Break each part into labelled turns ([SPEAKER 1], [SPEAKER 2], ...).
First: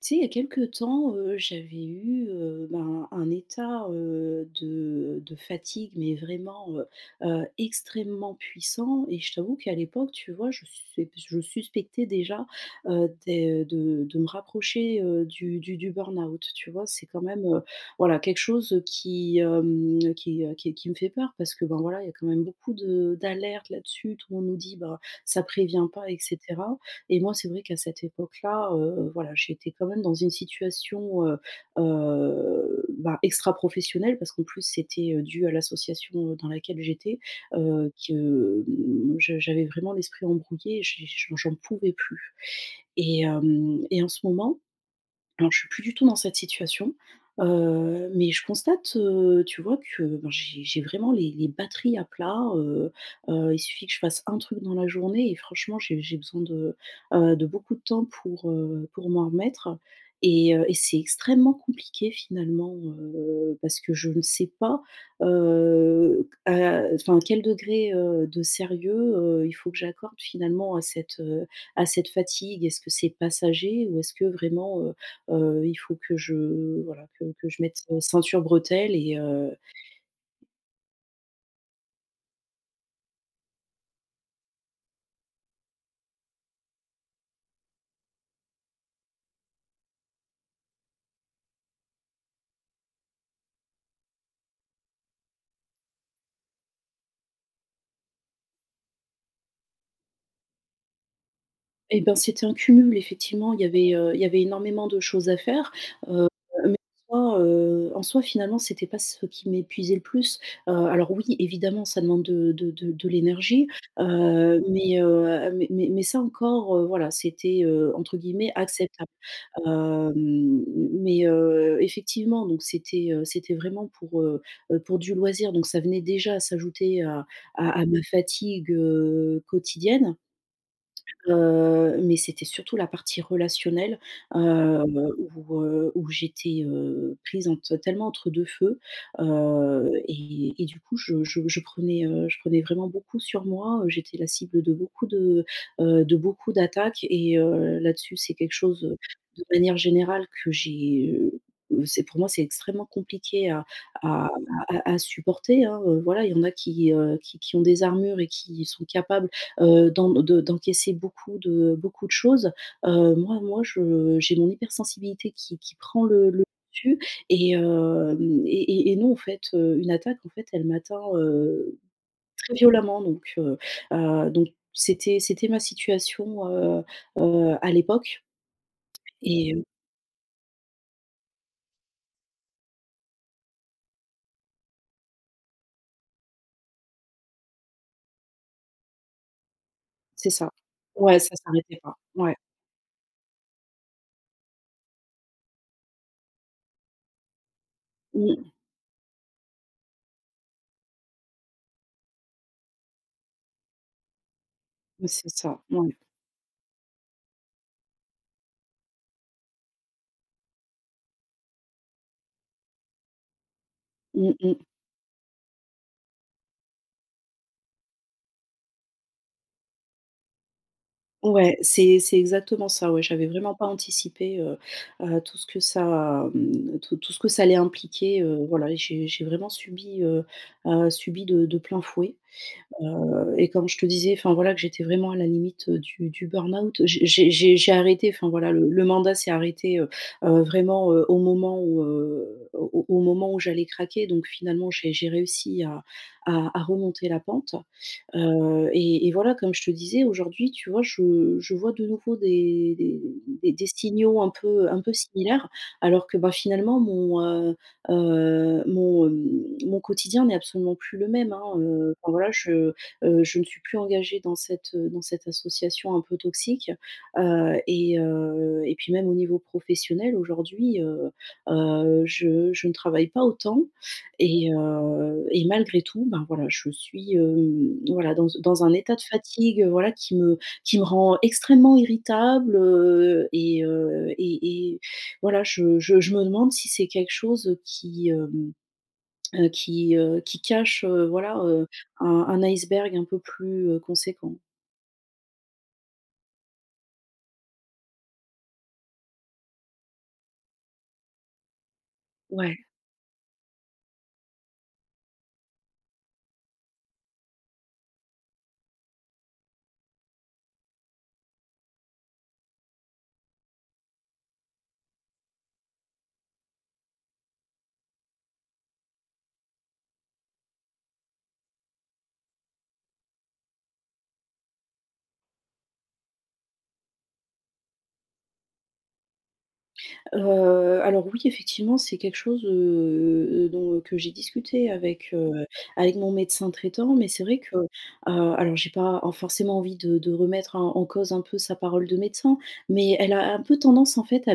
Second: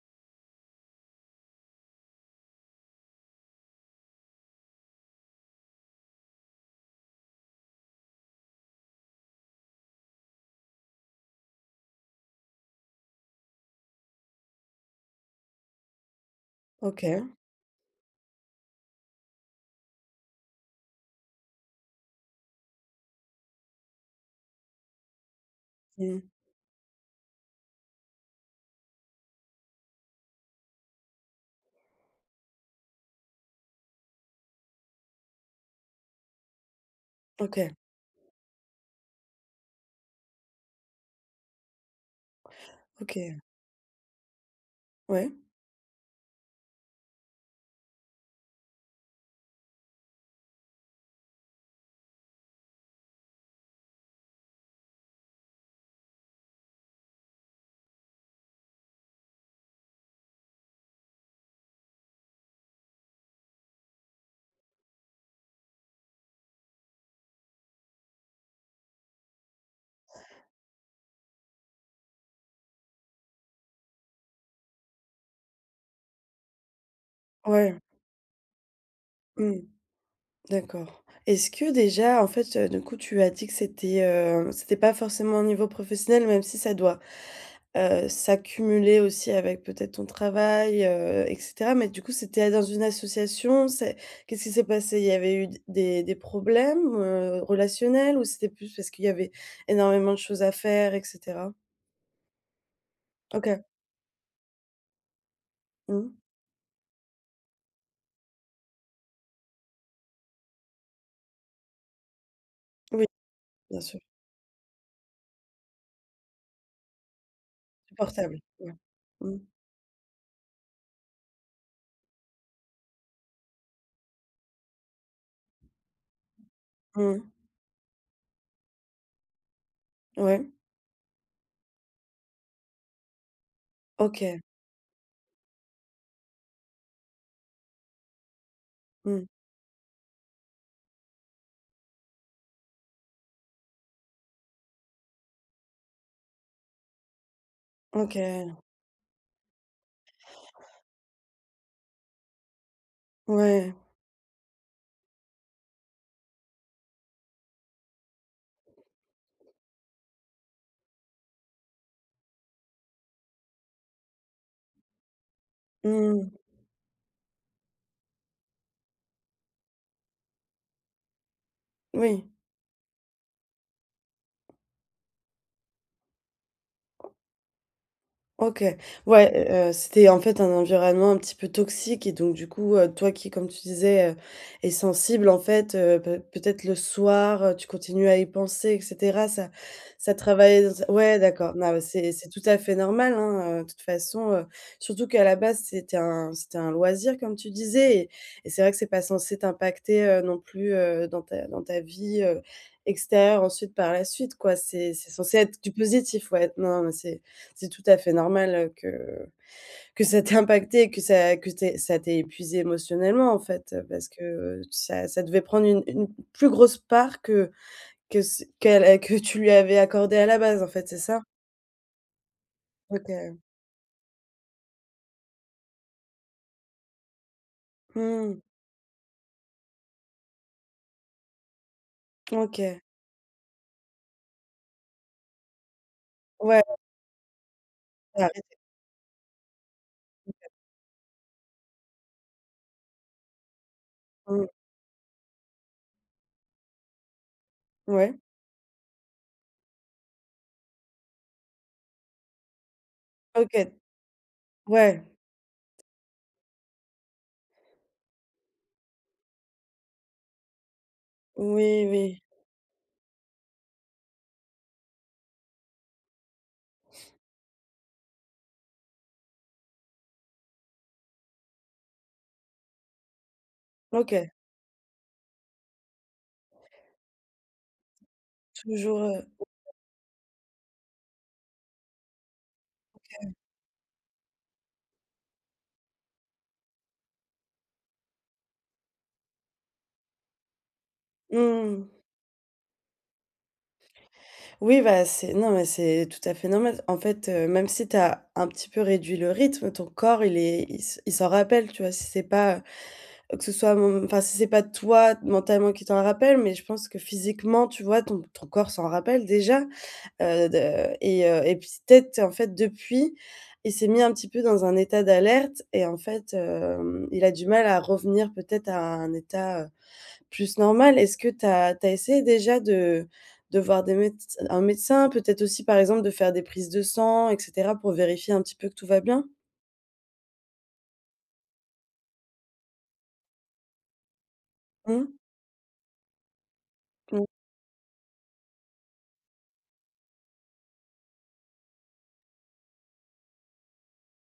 [SPEAKER 1] Tu sais, il y a quelques temps, j'avais eu, un état, de fatigue, mais vraiment, extrêmement puissant, et je t'avoue qu'à l'époque, tu vois, je suspectais déjà, des de me rapprocher, du burn-out, tu vois?
[SPEAKER 2] OK.
[SPEAKER 1] C'est quand même, voilà, quelque chose qui, hem, qui me fait peur parce que, ben, voilà, il y a quand même beaucoup de d'alertes là-dessus. Tout le monde nous dit: «Bah, ça prévient pas»,
[SPEAKER 2] Mmh.
[SPEAKER 1] etc. Et moi, c'est vrai qu'à cette époque-là, voilà, j'étais quand même dans une situation, bah, extra-professionnelle, parce qu'en plus c'était, dû à l'association, dans laquelle j'étais,
[SPEAKER 2] OK,
[SPEAKER 1] que, je j'avais vraiment l'esprit embrouillé, j'en pouvais plus. Et
[SPEAKER 2] OK.
[SPEAKER 1] hem et en ce moment,
[SPEAKER 2] Ouais.
[SPEAKER 1] alors, je suis plus du tout dans cette situation, mais je constate, tu vois, que, ben, j'ai vraiment les batteries à plat. Il suffit que je fasse un truc dans la journée et franchement j'ai besoin de beaucoup de temps pour m'en remettre, et c'est extrêmement compliqué finalement, parce que je ne sais pas, à, enfin, quel degré, de sérieux, il faut que j'accorde finalement à cette fatigue. Est-ce que c'est passager, ou est-ce que vraiment, il faut que je... voilà, que je mette,
[SPEAKER 2] Ouais.
[SPEAKER 1] ceinture, bretelles et heu
[SPEAKER 2] Mmh. D'accord. Est-ce que déjà, en fait, du coup, tu as dit que c'était, c'était pas forcément au niveau professionnel, même si ça doit, s'accumuler aussi avec peut-être ton travail, et cetera. Mais du coup, c'était dans une association, c'est qu'est-ce qui s'est passé? Il y avait eu d des problèmes, relationnels ou c'était plus parce qu'il y avait énormément de choses à faire et cetera?
[SPEAKER 1] et ben, c'était un cumul effectivement. Il
[SPEAKER 2] OK.
[SPEAKER 1] y avait, heu, il y avait énormément de choses à faire,
[SPEAKER 2] Mmh.
[SPEAKER 1] heu, mais en soi, finalement, c'était pas ce qui m'épuisait le plus. Alors oui, évidemment, ça demande de de de
[SPEAKER 2] Oui,
[SPEAKER 1] de l'énergie,
[SPEAKER 2] bien sûr,
[SPEAKER 1] mais ça encore, voilà, c'était, entre
[SPEAKER 2] supportable.
[SPEAKER 1] guillemets,
[SPEAKER 2] Ouais.
[SPEAKER 1] «acceptable».
[SPEAKER 2] Mmh.
[SPEAKER 1] Hem, mais, effectivement, donc c'était, pour du loisir. Donc ça venait déjà s'ajouter
[SPEAKER 2] Mmh.
[SPEAKER 1] à ma fatigue, quotidienne.
[SPEAKER 2] Ouais.
[SPEAKER 1] Mais c'était surtout la partie relationnelle,
[SPEAKER 2] OK.
[SPEAKER 1] où j'étais, prise entre, tellement, entre 2 feux,
[SPEAKER 2] Mmh.
[SPEAKER 1] et du coup, je prenais vraiment beaucoup sur moi. J'étais la cible de beaucoup de beaucoup d'attaques, et là-dessus, c'est quelque
[SPEAKER 2] OK.
[SPEAKER 1] chose, de manière générale, que j'ai... c'est, pour moi, c'est extrêmement compliqué à
[SPEAKER 2] Ouais.
[SPEAKER 1] à supporter, hein, voilà. Il y en a qui ont des armures et qui sont capables, d'encaisser beaucoup de choses. Moi, je j'ai mon hypersensibilité, qui prend
[SPEAKER 2] Mmh.
[SPEAKER 1] le dessus, et hem et et non, en fait, une attaque, en fait, elle m'atteint,
[SPEAKER 2] Oui.
[SPEAKER 1] très violemment, donc, donc c'était ma situation, à l'époque
[SPEAKER 2] OK. Ouais,
[SPEAKER 1] et euh,
[SPEAKER 2] c'était en fait un environnement un petit peu toxique et donc du coup, toi qui comme tu disais, est sensible en fait, peut-être le soir, tu continues à y penser et cetera. Ça ça
[SPEAKER 1] c'est ça.
[SPEAKER 2] travaille dans ta, ouais,
[SPEAKER 1] Ouais, ça
[SPEAKER 2] d'accord. Non
[SPEAKER 1] s'arrêtait
[SPEAKER 2] mais
[SPEAKER 1] pas.
[SPEAKER 2] c'est
[SPEAKER 1] Ouais.
[SPEAKER 2] tout à fait normal, hein, de toute façon, surtout qu'à la base c'était un loisir comme tu disais
[SPEAKER 1] Mmh.
[SPEAKER 2] et c'est vrai que c'est pas censé t'impacter, non plus, dans ta vie, extérieure ensuite par la suite quoi. C'est
[SPEAKER 1] C'est
[SPEAKER 2] censé être
[SPEAKER 1] ça.
[SPEAKER 2] du
[SPEAKER 1] Ouais.
[SPEAKER 2] positif, ouais. Non, mais c'est tout à fait normal, que ça t'ait impacté, que ça que t'aies ça t'ait épuisé émotionnellement, en fait, parce
[SPEAKER 1] Mmh mh.
[SPEAKER 2] que ça ça devait prendre une plus grosse part que ce qu'elle que tu lui avais accordé à la base, en fait, c'est ça?
[SPEAKER 1] Ouais, c'est exactement ça, ouais. J'avais
[SPEAKER 2] OK.
[SPEAKER 1] vraiment pas anticipé, tout ce que ça, tout ce que ça allait impliquer.
[SPEAKER 2] Mmh.
[SPEAKER 1] Voilà, j'ai vraiment subi de plein fouet,
[SPEAKER 2] OK.
[SPEAKER 1] et comme je te disais, enfin, voilà, que j'étais vraiment à la limite, du
[SPEAKER 2] Ouais,
[SPEAKER 1] burn-out. J'ai arrêté,
[SPEAKER 2] tu
[SPEAKER 1] enfin, voilà,
[SPEAKER 2] arrêté.
[SPEAKER 1] le mandat s'est arrêté, vraiment, au moment où j'allais craquer. Donc
[SPEAKER 2] Mmh.
[SPEAKER 1] finalement j'ai réussi à remonter la pente.
[SPEAKER 2] Ouais.
[SPEAKER 1] Et voilà, comme je te disais, aujourd'hui, tu vois, je vois de nouveau des
[SPEAKER 2] OK.
[SPEAKER 1] signaux un peu
[SPEAKER 2] Ouais.
[SPEAKER 1] similaires, alors que, bah, finalement, mon quotidien n'est absolument plus le même, hein,
[SPEAKER 2] Oui,
[SPEAKER 1] enfin,
[SPEAKER 2] oui.
[SPEAKER 1] voilà, je ne suis plus engagée dans cette association un peu toxique. Et puis, même au niveau professionnel, aujourd'hui, je ne travaille pas autant,
[SPEAKER 2] OK.
[SPEAKER 1] et malgré tout, ben, voilà, je suis, voilà, dans un état
[SPEAKER 2] Toujours,
[SPEAKER 1] de fatigue, voilà, qui me rend extrêmement irritable, et voilà, je me demande si c'est quelque chose qui cache, voilà,
[SPEAKER 2] mmh.
[SPEAKER 1] un iceberg un peu plus, conséquent.
[SPEAKER 2] Oui, bah, c'est, non, mais c'est tout à fait normal. En fait, même si tu as un petit peu réduit le rythme, ton corps, il s'en rappelle, tu vois? Si c'est pas,
[SPEAKER 1] Ouais.
[SPEAKER 2] que ce soit mmh, enfin, si c'est pas toi mentalement qui t'en rappelle, mais je pense que physiquement, tu vois, ton ton corps s'en rappelle déjà, de et puis peut-être, en fait, depuis, il s'est mis un petit peu dans un état d'alerte et en fait, il a du mal à revenir peut-être à un état, plus normal. Est-ce que tu as essayé déjà de voir des médec un médecin? Peut-être aussi, par exemple, de faire des prises de sang et cetera pour vérifier un petit peu que tout va bien?
[SPEAKER 1] Alors oui, effectivement, c'est quelque chose, dont... que j'ai discuté avec,
[SPEAKER 2] Mmh,
[SPEAKER 1] avec mon médecin traitant, mais c'est
[SPEAKER 2] mmh.
[SPEAKER 1] vrai que, alors, j'ai pas en forcément envie de remettre en cause un peu sa parole de médecin, mais elle a un peu tendance, en fait, à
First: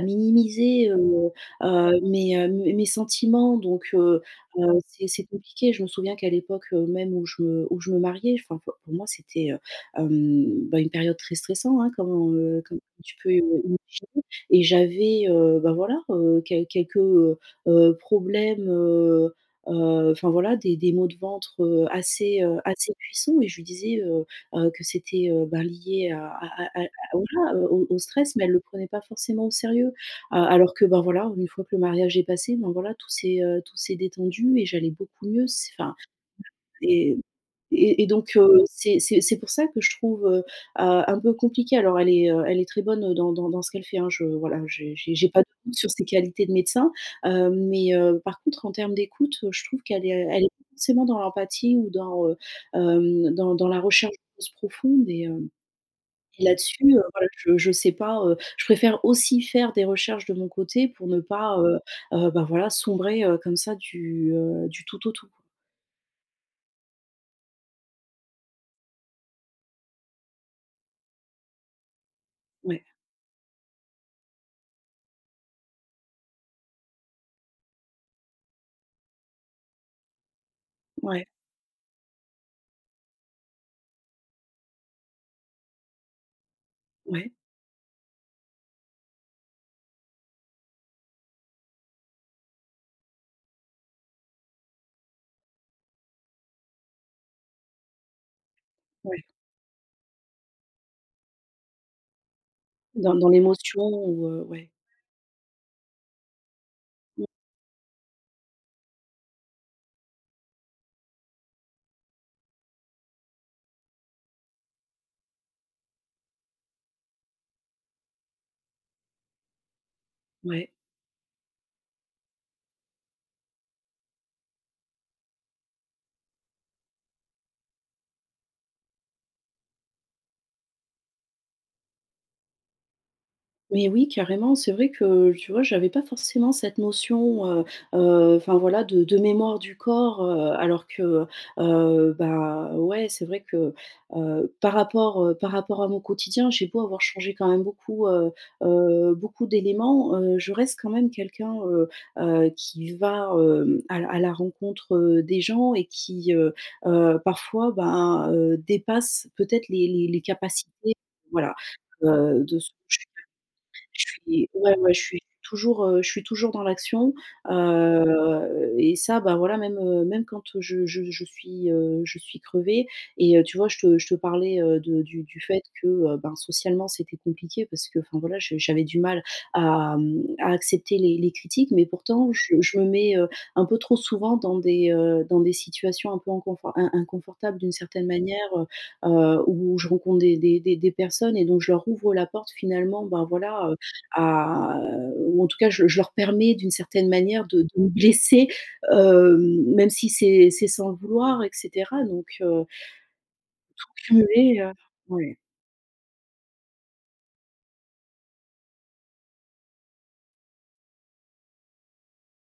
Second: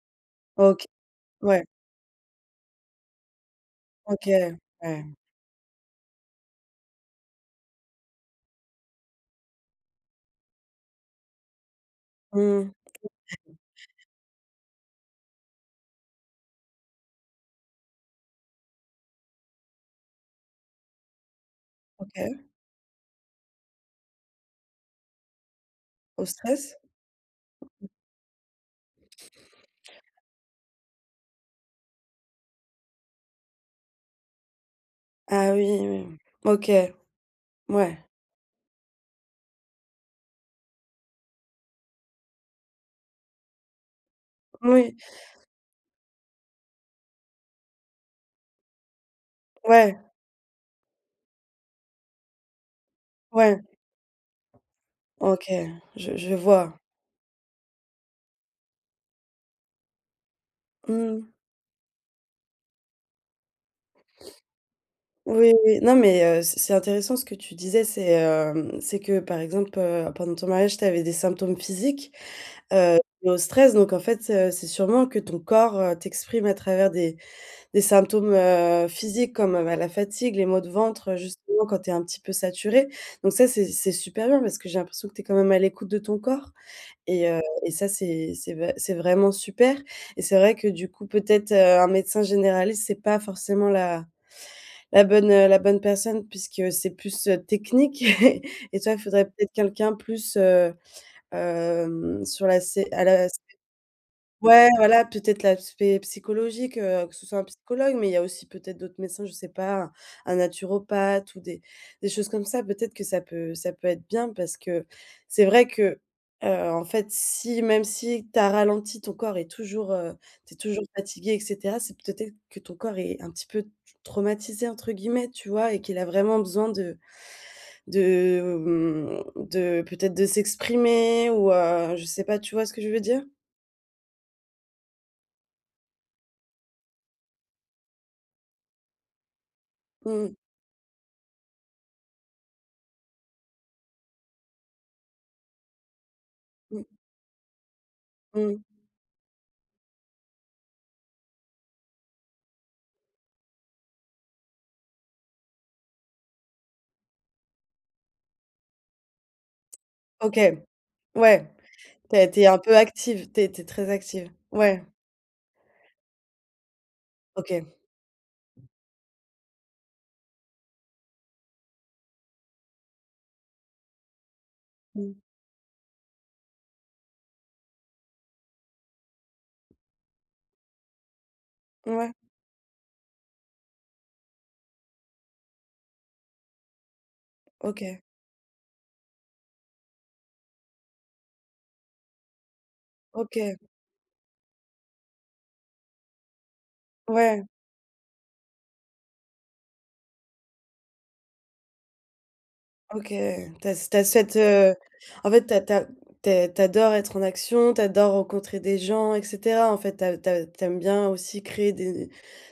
[SPEAKER 2] OK.
[SPEAKER 1] minimiser,
[SPEAKER 2] Ouais,
[SPEAKER 1] mes sentiments. Donc,
[SPEAKER 2] OK, ouais.
[SPEAKER 1] c'est compliqué. Je me souviens qu'à l'époque, même, où je me mariais, enfin, pour moi c'était, bah, une période très stressante, hein, comme, heu,
[SPEAKER 2] Mmh,
[SPEAKER 1] comme tu peux, imaginer, et j'avais, bah, voilà, quelques, problèmes, enfin, voilà, des maux de ventre, assez,
[SPEAKER 2] OK.
[SPEAKER 1] heu, assez puissants, et je lui disais, que c'était, bah, lié
[SPEAKER 2] Au stress?
[SPEAKER 1] à voilà, au stress, mais elle le prenait pas forcément au sérieux. A Alors que, ben, voilà, une fois que le mariage est passé, ben, voilà, tout s'est détendu et j'allais beaucoup mieux.
[SPEAKER 2] Ah oui,
[SPEAKER 1] C'est, enfin...
[SPEAKER 2] oui. OK,
[SPEAKER 1] et
[SPEAKER 2] ouais.
[SPEAKER 1] et donc, c'est pour ça que je trouve, un peu compliqué. Alors, elle est très bonne, dans ce qu'elle fait, hein, je... voilà,
[SPEAKER 2] Oui,
[SPEAKER 1] j'ai pas de doute sur ses qualités de médecin, mais, par contre, en termes d'écoute, je trouve
[SPEAKER 2] ouais,
[SPEAKER 1] qu'elle est pas forcément dans l'empathie, ou dans, hem, dans
[SPEAKER 2] ouais.
[SPEAKER 1] dans la recherche de causes profondes, et hem
[SPEAKER 2] OK, je
[SPEAKER 1] et
[SPEAKER 2] vois.
[SPEAKER 1] là-dessus, voilà, je sais pas, je préfère aussi faire des recherches de mon côté pour ne
[SPEAKER 2] Mmh.
[SPEAKER 1] pas, bah, voilà, sombrer, comme ça, du tout au tout.
[SPEAKER 2] Oui, oui. Non, mais c'est intéressant ce que tu disais, c'est, c'est que, par exemple, pendant ton mariage, tu avais des symptômes physiques,
[SPEAKER 1] Ouais,
[SPEAKER 2] Lié au stress. Donc en fait, c'est sûrement que ton corps, t'exprime à travers des symptômes, physiques comme, bah, la fatigue, les maux de ventre,
[SPEAKER 1] ouais,
[SPEAKER 2] justement quand tu es un petit peu saturé. Donc ça, c'est super bien parce que j'ai l'impression que tu es quand même à l'écoute de ton corps
[SPEAKER 1] ouais,
[SPEAKER 2] et ça, c'est v c'est vraiment super, et c'est vrai que du coup, peut-être, un médecin généraliste, c'est pas forcément la bonne, la bonne personne puisque c'est plus, technique et toi, il
[SPEAKER 1] ouais.
[SPEAKER 2] faudrait peut-être quelqu'un plus, sur la sé à la.
[SPEAKER 1] Dans l'émotion, ou,
[SPEAKER 2] Ouais,
[SPEAKER 1] ouais.
[SPEAKER 2] voilà, peut-être l'aspect psychologique, que ce
[SPEAKER 1] Mmh,
[SPEAKER 2] soit un psychologue, mais il y a aussi peut-être d'autres médecins, je sais pas, un naturopathe ou des choses comme ça. Peut-être que ça peut être bien parce que c'est vrai que, en fait, si même si tu as ralenti, ton corps est toujours, tu
[SPEAKER 1] ouais.
[SPEAKER 2] toujours fatigué et cetera, c'est peut-être que ton corps est un petit peu «traumatisé» entre guillemets, tu vois? Et qu'il a vraiment besoin de, mmh, de peut-être de s'exprimer ou, je sais pas, tu vois ce que je veux dire?
[SPEAKER 1] Mais oui, carrément. C'est vrai que, tu vois, j'avais pas forcément cette notion, enfin, voilà, de mémoire du corps,
[SPEAKER 2] Mmh.
[SPEAKER 1] alors que, bah, ouais, c'est vrai que, par rapport à mon quotidien, j'ai beau
[SPEAKER 2] Mmh.
[SPEAKER 1] avoir changé quand même beaucoup,
[SPEAKER 2] Mmh.
[SPEAKER 1] beaucoup d'éléments, je reste quand même quelqu'un, qui va, à la rencontre, des gens, et qui, parfois, ben, dépasse peut-être les
[SPEAKER 2] OK,
[SPEAKER 1] capacités,
[SPEAKER 2] ouais,
[SPEAKER 1] voilà,
[SPEAKER 2] tu as été un
[SPEAKER 1] de ce que
[SPEAKER 2] peu
[SPEAKER 1] je...
[SPEAKER 2] active, tu es très
[SPEAKER 1] je
[SPEAKER 2] active.
[SPEAKER 1] suis... ouais,
[SPEAKER 2] Ouais,
[SPEAKER 1] ouais, je suis, toujours, je suis toujours dans l'action,
[SPEAKER 2] OK.
[SPEAKER 1] et ça, bah, voilà, même quand je suis crevée, et tu vois, je te parlais, de
[SPEAKER 2] Mmh.
[SPEAKER 1] du fait que, ben, socialement, c'était compliqué parce que, enfin, voilà, je j'avais du mal à accepter les critiques, mais
[SPEAKER 2] Ouais,
[SPEAKER 1] pourtant je me mets, un peu trop souvent dans des, situations un peu inconfortables d'une
[SPEAKER 2] OK,
[SPEAKER 1] certaine manière, où je rencontre des personnes, et donc je leur ouvre la porte finalement, ben,
[SPEAKER 2] OK,
[SPEAKER 1] voilà, à ou, en tout cas, je leur permets d'une certaine
[SPEAKER 2] ouais,
[SPEAKER 1] manière de me blesser, même si c'est sans le vouloir, et cetera. Donc,
[SPEAKER 2] OK. Tu as cette,
[SPEAKER 1] cumuler,
[SPEAKER 2] en
[SPEAKER 1] ouais.
[SPEAKER 2] fait, tu as tu as tu es tu adores être en action, tu adores rencontrer des gens et cetera. En fait, tu as tu as tu aimes bien aussi créer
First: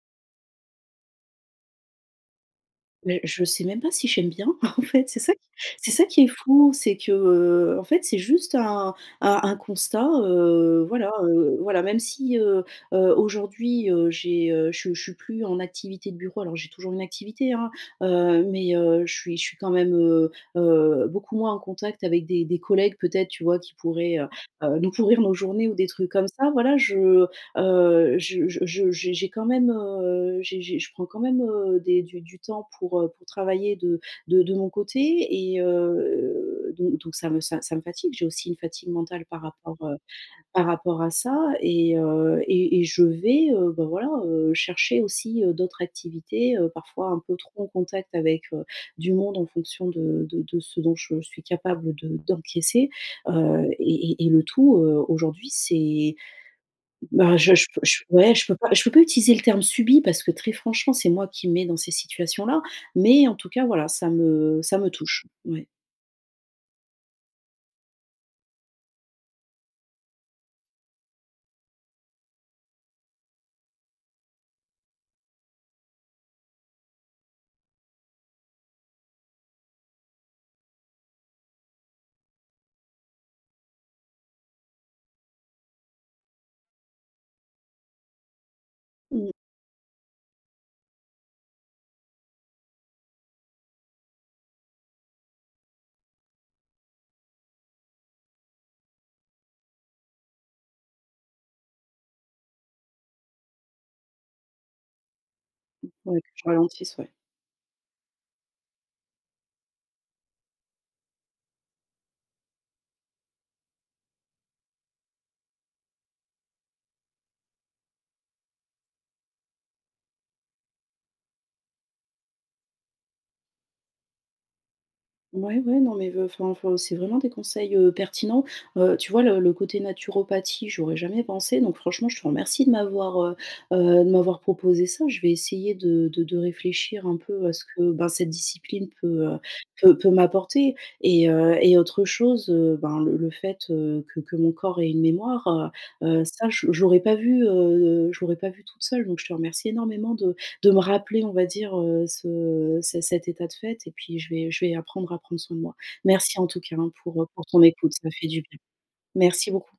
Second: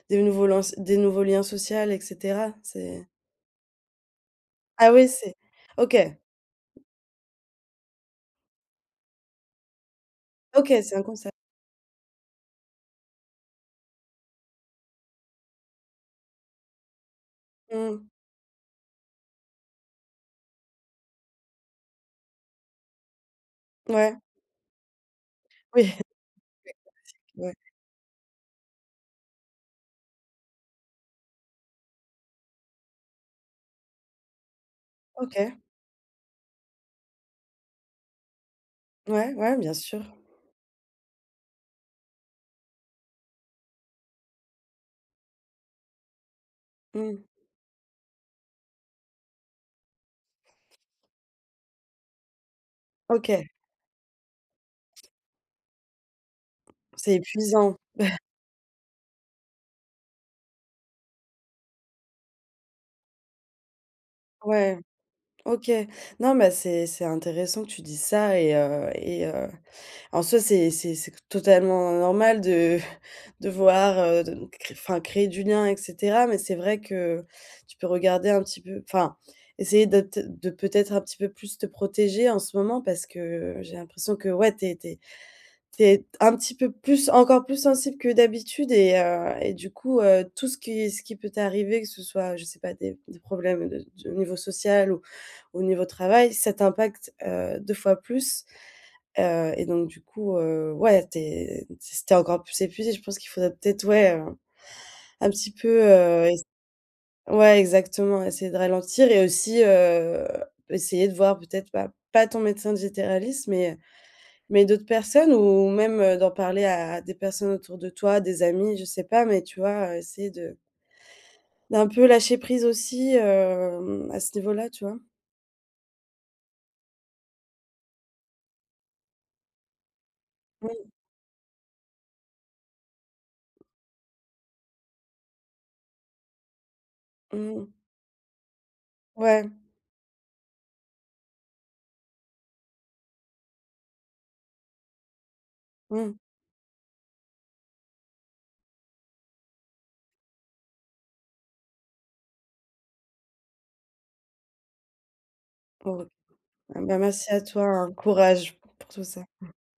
[SPEAKER 2] des nouveaux liens s des nouveaux liens social et cetera. C'est
[SPEAKER 1] Mais je sais même pas si j'aime bien en
[SPEAKER 2] ah oui,
[SPEAKER 1] fait.
[SPEAKER 2] c'est
[SPEAKER 1] C'est
[SPEAKER 2] OK,
[SPEAKER 1] ça qui est fou. C'est que, en fait, c'est juste un constat,
[SPEAKER 2] OK, c'est un
[SPEAKER 1] voilà,
[SPEAKER 2] concept.
[SPEAKER 1] même si, aujourd'hui, je suis plus en activité de bureau. Alors, j'ai toujours une activité, hein,
[SPEAKER 2] Mmh.
[SPEAKER 1] mais, je suis quand même, beaucoup moins en contact avec des collègues peut-être, tu vois, qui
[SPEAKER 2] Ouais,
[SPEAKER 1] pourraient, nous pourrir nos journées, ou des
[SPEAKER 2] oui,
[SPEAKER 1] trucs comme ça. Voilà.
[SPEAKER 2] ouais.
[SPEAKER 1] Je J'ai quand même, j'ai je prends quand même, des du temps pour travailler de mon côté,
[SPEAKER 2] OK.
[SPEAKER 1] et donc, ça me fatigue. J'ai aussi une fatigue mentale
[SPEAKER 2] Ouais,
[SPEAKER 1] par
[SPEAKER 2] ouais, bien
[SPEAKER 1] rapport, heu,
[SPEAKER 2] sûr.
[SPEAKER 1] par rapport à ça, et je vais, bah, voilà, chercher aussi, d'autres activités, parfois un
[SPEAKER 2] Mmh.
[SPEAKER 1] peu trop en contact avec, du monde, en fonction de ce dont je suis capable de d'encaisser,
[SPEAKER 2] OK,
[SPEAKER 1] et le tout, aujourd'hui, c'est...
[SPEAKER 2] c'est
[SPEAKER 1] bah, je
[SPEAKER 2] épuisant.
[SPEAKER 1] peux je ouais, je peux pas utiliser le terme subi, parce que très franchement, c'est moi qui me mets dans ces situations-là. Mais, en tout cas, voilà, ça me
[SPEAKER 2] Ouais.
[SPEAKER 1] touche. Ouais.
[SPEAKER 2] OK. Non, mais c'est intéressant que tu dis ça et en soi, c'est totalement normal de de voir de cré enfin, créer du lien et cetera, mais c'est vrai que tu peux regarder un petit peu, enfin, essayer de te de peut-être un petit peu plus te protéger en ce moment parce que j'ai l'impression que, ouais, t'es es c'est un petit peu plus encore plus sensible que d'habitude
[SPEAKER 1] Mmh.
[SPEAKER 2] et du coup, tout ce qui peut t'arriver, que ce soit, je sais pas, des problèmes de au niveau social ou au niveau travail, ça t'impacte, 2 fois plus, et donc du coup, ouais, tu es encore plus épuisée. Je pense qu'il faudrait peut-être, ouais, un petit peu,
[SPEAKER 1] Ouais, que
[SPEAKER 2] ess
[SPEAKER 1] je ralentisse, ouais.
[SPEAKER 2] ouais, exactement, essayer de ralentir et aussi, essayer de voir peut-être, bah, pas ton médecin généraliste, mais d'autres personnes ou même, d'en parler à des personnes autour de toi, des amis, je sais pas, mais tu vois, essayer de d'un peu lâcher prise aussi, à ce niveau-là, tu vois?
[SPEAKER 1] Ouais, ouais, non, mais, enfin, c'est vraiment des conseils, pertinents. Tu vois, le côté naturopathie,
[SPEAKER 2] Mmh,
[SPEAKER 1] j'aurais jamais pensé. Donc franchement, je te remercie de m'avoir, proposé ça. Je vais essayer de réfléchir un peu à ce
[SPEAKER 2] mmh,
[SPEAKER 1] que, ben, cette discipline peut,
[SPEAKER 2] ouais,
[SPEAKER 1] peut m'apporter, et autre chose, ben, le fait, que mon corps ait une mémoire,
[SPEAKER 2] mmh.
[SPEAKER 1] ça, je l'aurais pas vu, je l'aurais pas vu toute seule. Donc je te remercie énormément de me rappeler, on va dire, ce ce cet état de fait, et puis je vais apprendre à prendre soin de moi.
[SPEAKER 2] Oh,
[SPEAKER 1] Merci en tout cas,
[SPEAKER 2] ah
[SPEAKER 1] hein,
[SPEAKER 2] bah,
[SPEAKER 1] pour,
[SPEAKER 2] merci à
[SPEAKER 1] ton
[SPEAKER 2] toi, hein,
[SPEAKER 1] écoute, ça fait du
[SPEAKER 2] courage
[SPEAKER 1] bien.
[SPEAKER 2] pour tout ça.
[SPEAKER 1] Merci beaucoup.